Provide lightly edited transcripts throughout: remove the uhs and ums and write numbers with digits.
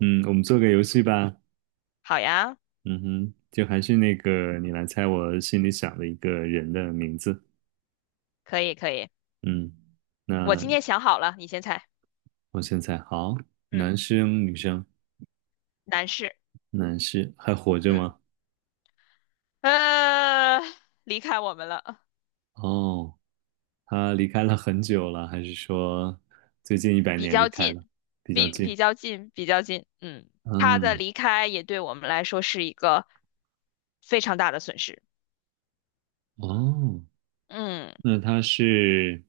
嗯，我们做个游戏吧。好呀，嗯哼，就还是那个，你来猜我心里想的一个人的名字。可以可以，嗯，我那今天想好了，你先猜。我先猜，好，嗯，男生女生，男士。男士还活着嗯，吗？呃，离开我们了。哦，他离开了很久了，还是说最近一百比年离较开近，了，比较比近？比较近，比较近。嗯，他的嗯，离开也对我们来说是一个非常大的损失。哦，嗯，那他是，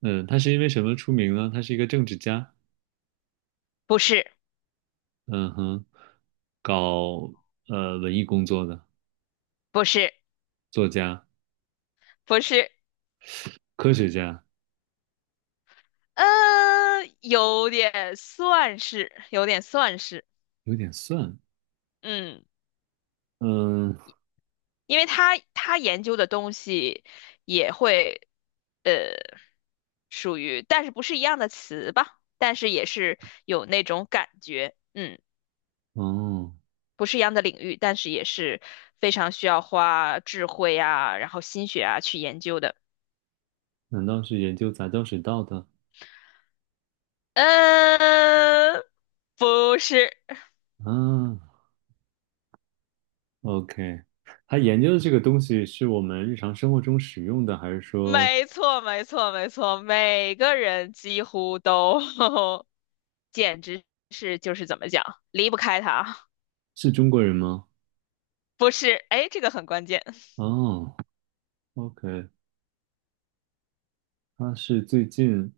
嗯，他是因为什么出名呢？他是一个政治家，不是，嗯哼，搞文艺工作的不是，作家、不是。科学家。呃，有点算是，有点算是。有点算，嗯。嗯，因为他研究的东西也会，呃，属于，但是不是一样的词吧，但是也是有那种感觉。嗯，哦，不是一样的领域，但是也是非常需要花智慧啊，然后心血啊去研究的。难道是研究杂交水稻的嗯，不是。啊？OK，他研究的这个东西是我们日常生活中使用的，还是说是没错，没错，没错，每个人几乎都，简直是就是怎么讲，离不开它。中国人吗？不是，哎，这个很关键。哦，OK，他是最近，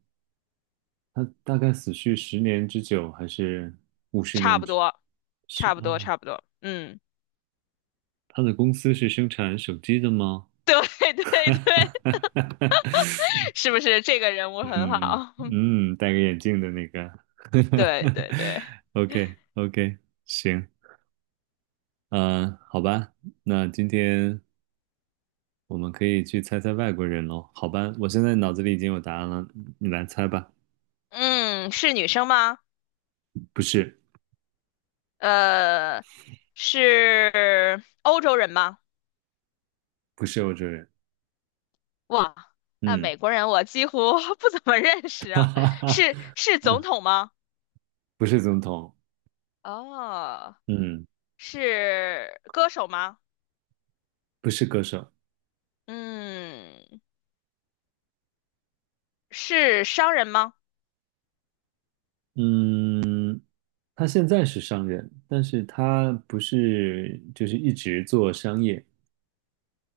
他大概死去十年之久，还是五十差年不之？多，是差不多，哦，差不多。嗯，他的公司是生产手机的吗？对 对哈哈对，哈哈哈 是不是这个人物很嗯好？戴个眼镜的那个 对对对。，OK OK，行，嗯、好吧，那今天我们可以去猜猜外国人喽，好吧，我现在脑子里已经有答案了，你来猜吧。嗯，是女生吗？不是，呃，是欧洲人吗？不是欧洲人，哇，那嗯，美国人我几乎 不怎么认识 哈啊。哈哈，是是总嗯，统吗？不是总统，哦，嗯，是歌手吗？不是歌手，嗯，是商人吗？嗯，他现在是商人，但是他不是就是一直做商业，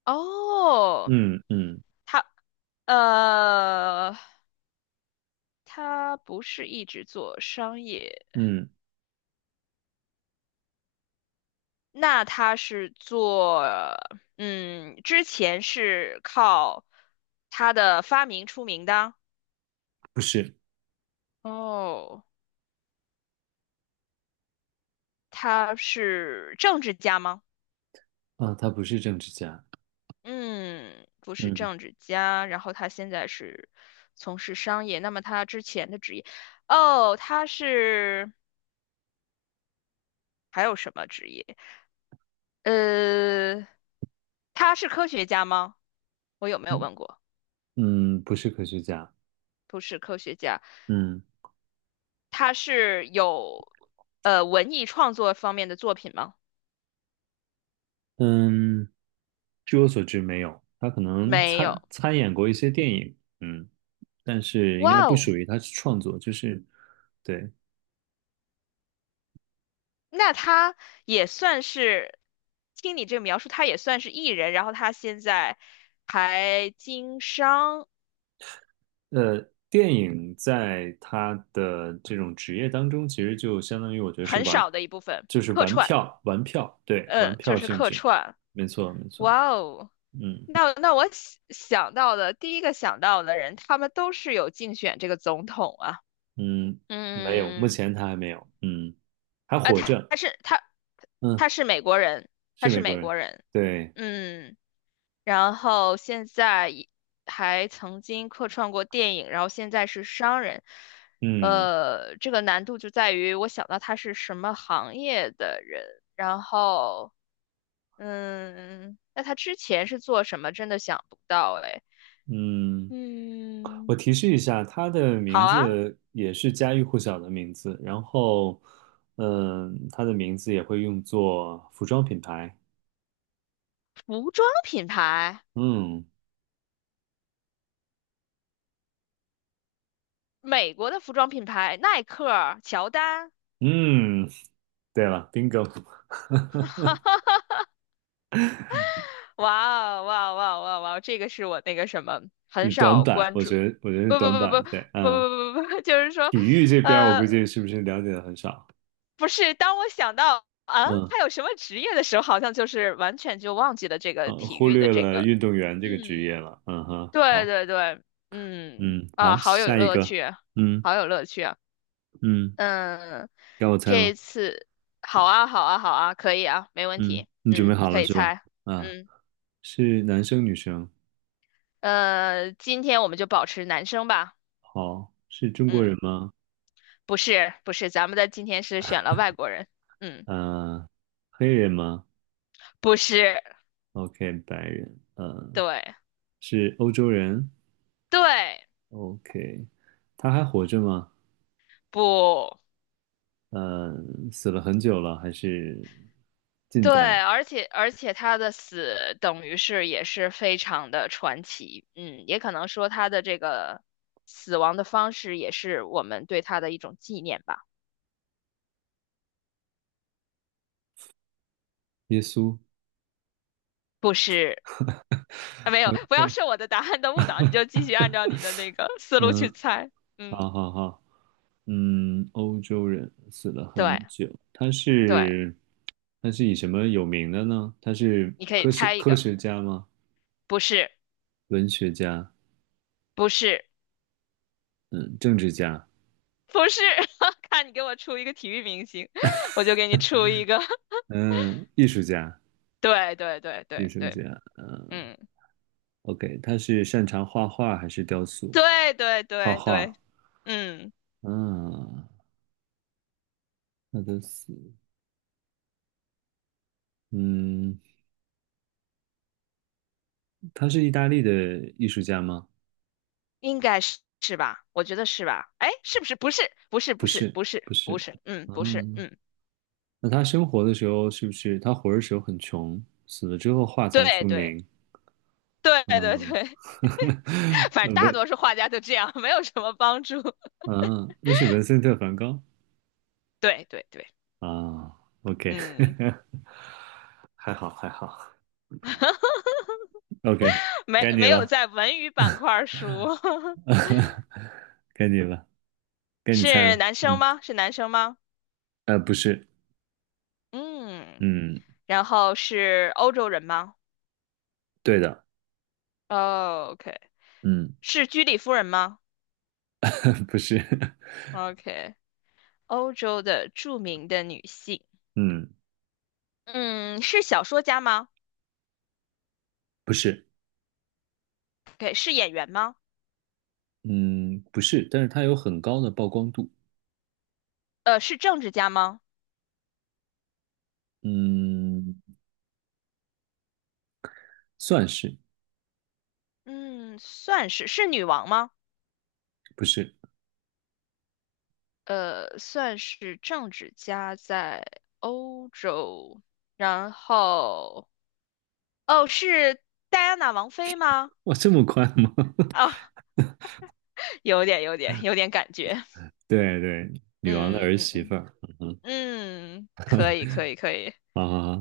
哦，嗯嗯他呃，他不是一直做商业，嗯，那他是做，嗯，之前是靠他的发明出名的。不是。哦，他是政治家吗？啊，他不是政治家，嗯，不是嗯政治家，然后他现在是从事商业。那么他之前的职业，哦，他是还有什么职业？呃，他是科学家吗？我有没有嗯问过？不是科学家，不是科学家。嗯他是有文艺创作方面的作品吗？嗯，据我所知没有，他可能没有。参演过一些电影，但是应该哇不哦，属于他是创作，就是对，那他也算是，听你这个描述，他也算是艺人，然后他现在还经商呃，电影在他的这种职业当中，其实就相当于我觉得是很玩，少的一部分就是客玩串。票，玩票，对，玩嗯，就票是性客质，串。没错没错，哇哦，嗯那我想到的第一个想到的人，他们都是有竞选这个总统啊。嗯，没有，目嗯，前他还没有，还啊，活他着。他是他嗯，他是美国人，他是是美国美人，国人。对，嗯，然后现在也还曾经客串过电影，然后现在是商人。嗯呃，这个难度就在于我想到他是什么行业的人，然后嗯，那他之前是做什么，真的想不到哎。嗯，我嗯，提示一下，他的好名啊，字也是家喻户晓的名字，然后，他的名字也会用作服装品牌，服装品牌，嗯美国的服装品牌，耐克、乔丹。嗯，对了，bingo，哇哦哇哦哇哦哇哦哇哦这个是我那个什么 很是短少板，关我注。觉得我觉得是不不短不不不板，对，不不不不不就是说，体育这边儿我估呃，计是不是了解的很少，不是，当我想到啊，嗯他有什么职业的时候，好像就是完全就忘记了这个体忽育的略这了个。运动员这个职业嗯，了，嗯哼，对好，对对。嗯嗯啊，好，好有下一乐个，趣啊，嗯好有乐趣啊。嗯，嗯，该我猜这一了。次好啊好啊好啊，可以啊，没问嗯，题。你准备嗯，你好可了以是吧？猜。啊，嗯是男生女生？今天我们就保持男生吧。好，是中国嗯，人吗？不是不是，咱们的今天是选了外国人。嗯，呃，黑人吗不是。？OK，白人。对是欧洲人对？OK，他还活着吗？不呃，死了很久了，还是近对，代？而且他的死等于是也是非常的传奇。嗯，也可能说他的这个死亡的方式也是我们对他的一种纪念吧。耶稣不是，啊，没有，不要？OK，受我的答案的误导，你就继续按照你的那个思路去嗯，猜。嗯，好好好，欧洲人死了对很久，他对，是他是以什么有名的呢？他是你可以科学猜一科个，学家吗？不是文学家，不是。嗯，政治家，不是。看你给我出一个体育明星，我就给你出一个。嗯，艺术家，对对对艺对术对。家，嗯嗯，，OK，他是擅长画画还是雕塑？对对画对对。画，嗯，嗯，那都是，嗯，他是意大利的艺术家吗？应该是是吧？我觉得是吧？哎，是不是？不是，不是，不不是，是，不是，不不是，是。嗯，不是。嗯，嗯，那他生活的时候是不是他活着时候很穷，死了之后画才出对对名？对对嗯，对。反正大文，多数画家都这样，没有什么帮助。嗯，那是文森特·梵高对对对。啊，OK，嗯，还好还好。OK，没该你没有了，在文娱板块儿输。该你了，该你猜是了。男生吗？是男生吗？不是，嗯。嗯，然后是欧洲人吗？对的，哦，OK，嗯，是居里夫人吗 不是，？OK，欧洲的著名的女性。嗯，嗯，是小说家吗不是，？OK，是演员吗？嗯，不是，但是它有很高的曝光度，是政治家吗？嗯，算是，嗯，算是，是女王吗？不是，呃，算是政治家在欧洲，然后哦，是戴安娜王妃吗？哇，这么快吗？哦，有点，有点，有点感觉。对对，女王的嗯儿嗯媳妇嗯儿，嗯哼，嗯，嗯可以，可以，可以。好好好，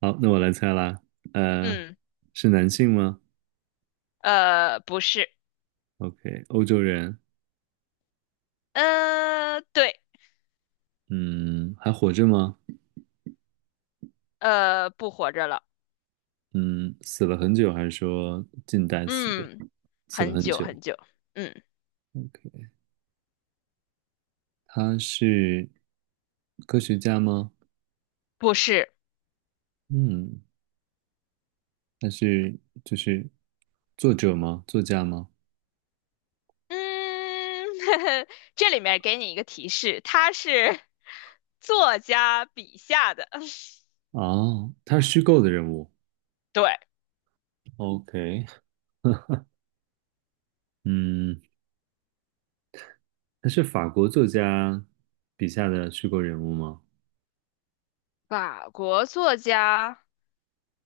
好，那我来猜啦，呃，嗯，是男性吗不是。？OK，欧洲人，对。嗯，还活着吗？不活着了。嗯，死了很久，还是说近代死的？嗯，死了很很久久，很久。嗯，他是科学家吗？不是。嗯，他是就是作者吗？作家吗？嗯，这里面给你一个提示，他是 作家笔下的，哦，他是虚构的人物。对。OK，嗯，他是法国作家笔下的虚构人物吗？法国作家，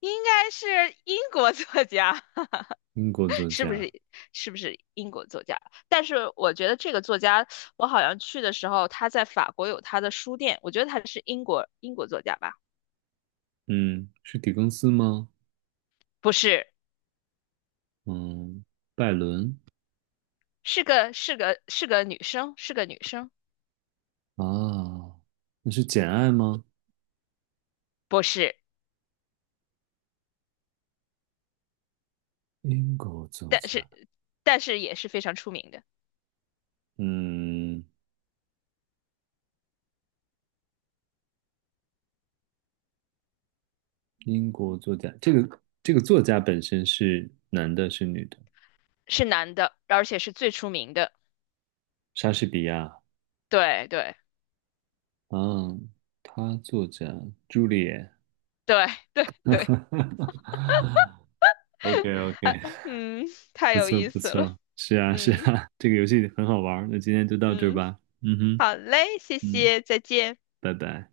应该是英国作家，英国作是不家，是？是不是英国作家？但是我觉得这个作家，我好像去的时候，他在法国有他的书店，我觉得他是英国作家吧。嗯，是狄更斯吗？不是，嗯，拜伦是个是个是个女生，是个女生。啊，那是《简爱》吗？不是，英国作但家，是也是非常出名的。嗯。英国作家，这个作家本身是男的，是女的？是男的，而且是最出名的。莎士比亚对对啊，他作家朱丽叶。对对对。o k o k 嗯，太不有错意不思了。错，是啊是嗯啊，这个游戏很好玩儿那今天就到这儿嗯，吧。嗯哼，好嘞，谢嗯，谢，再见。拜拜。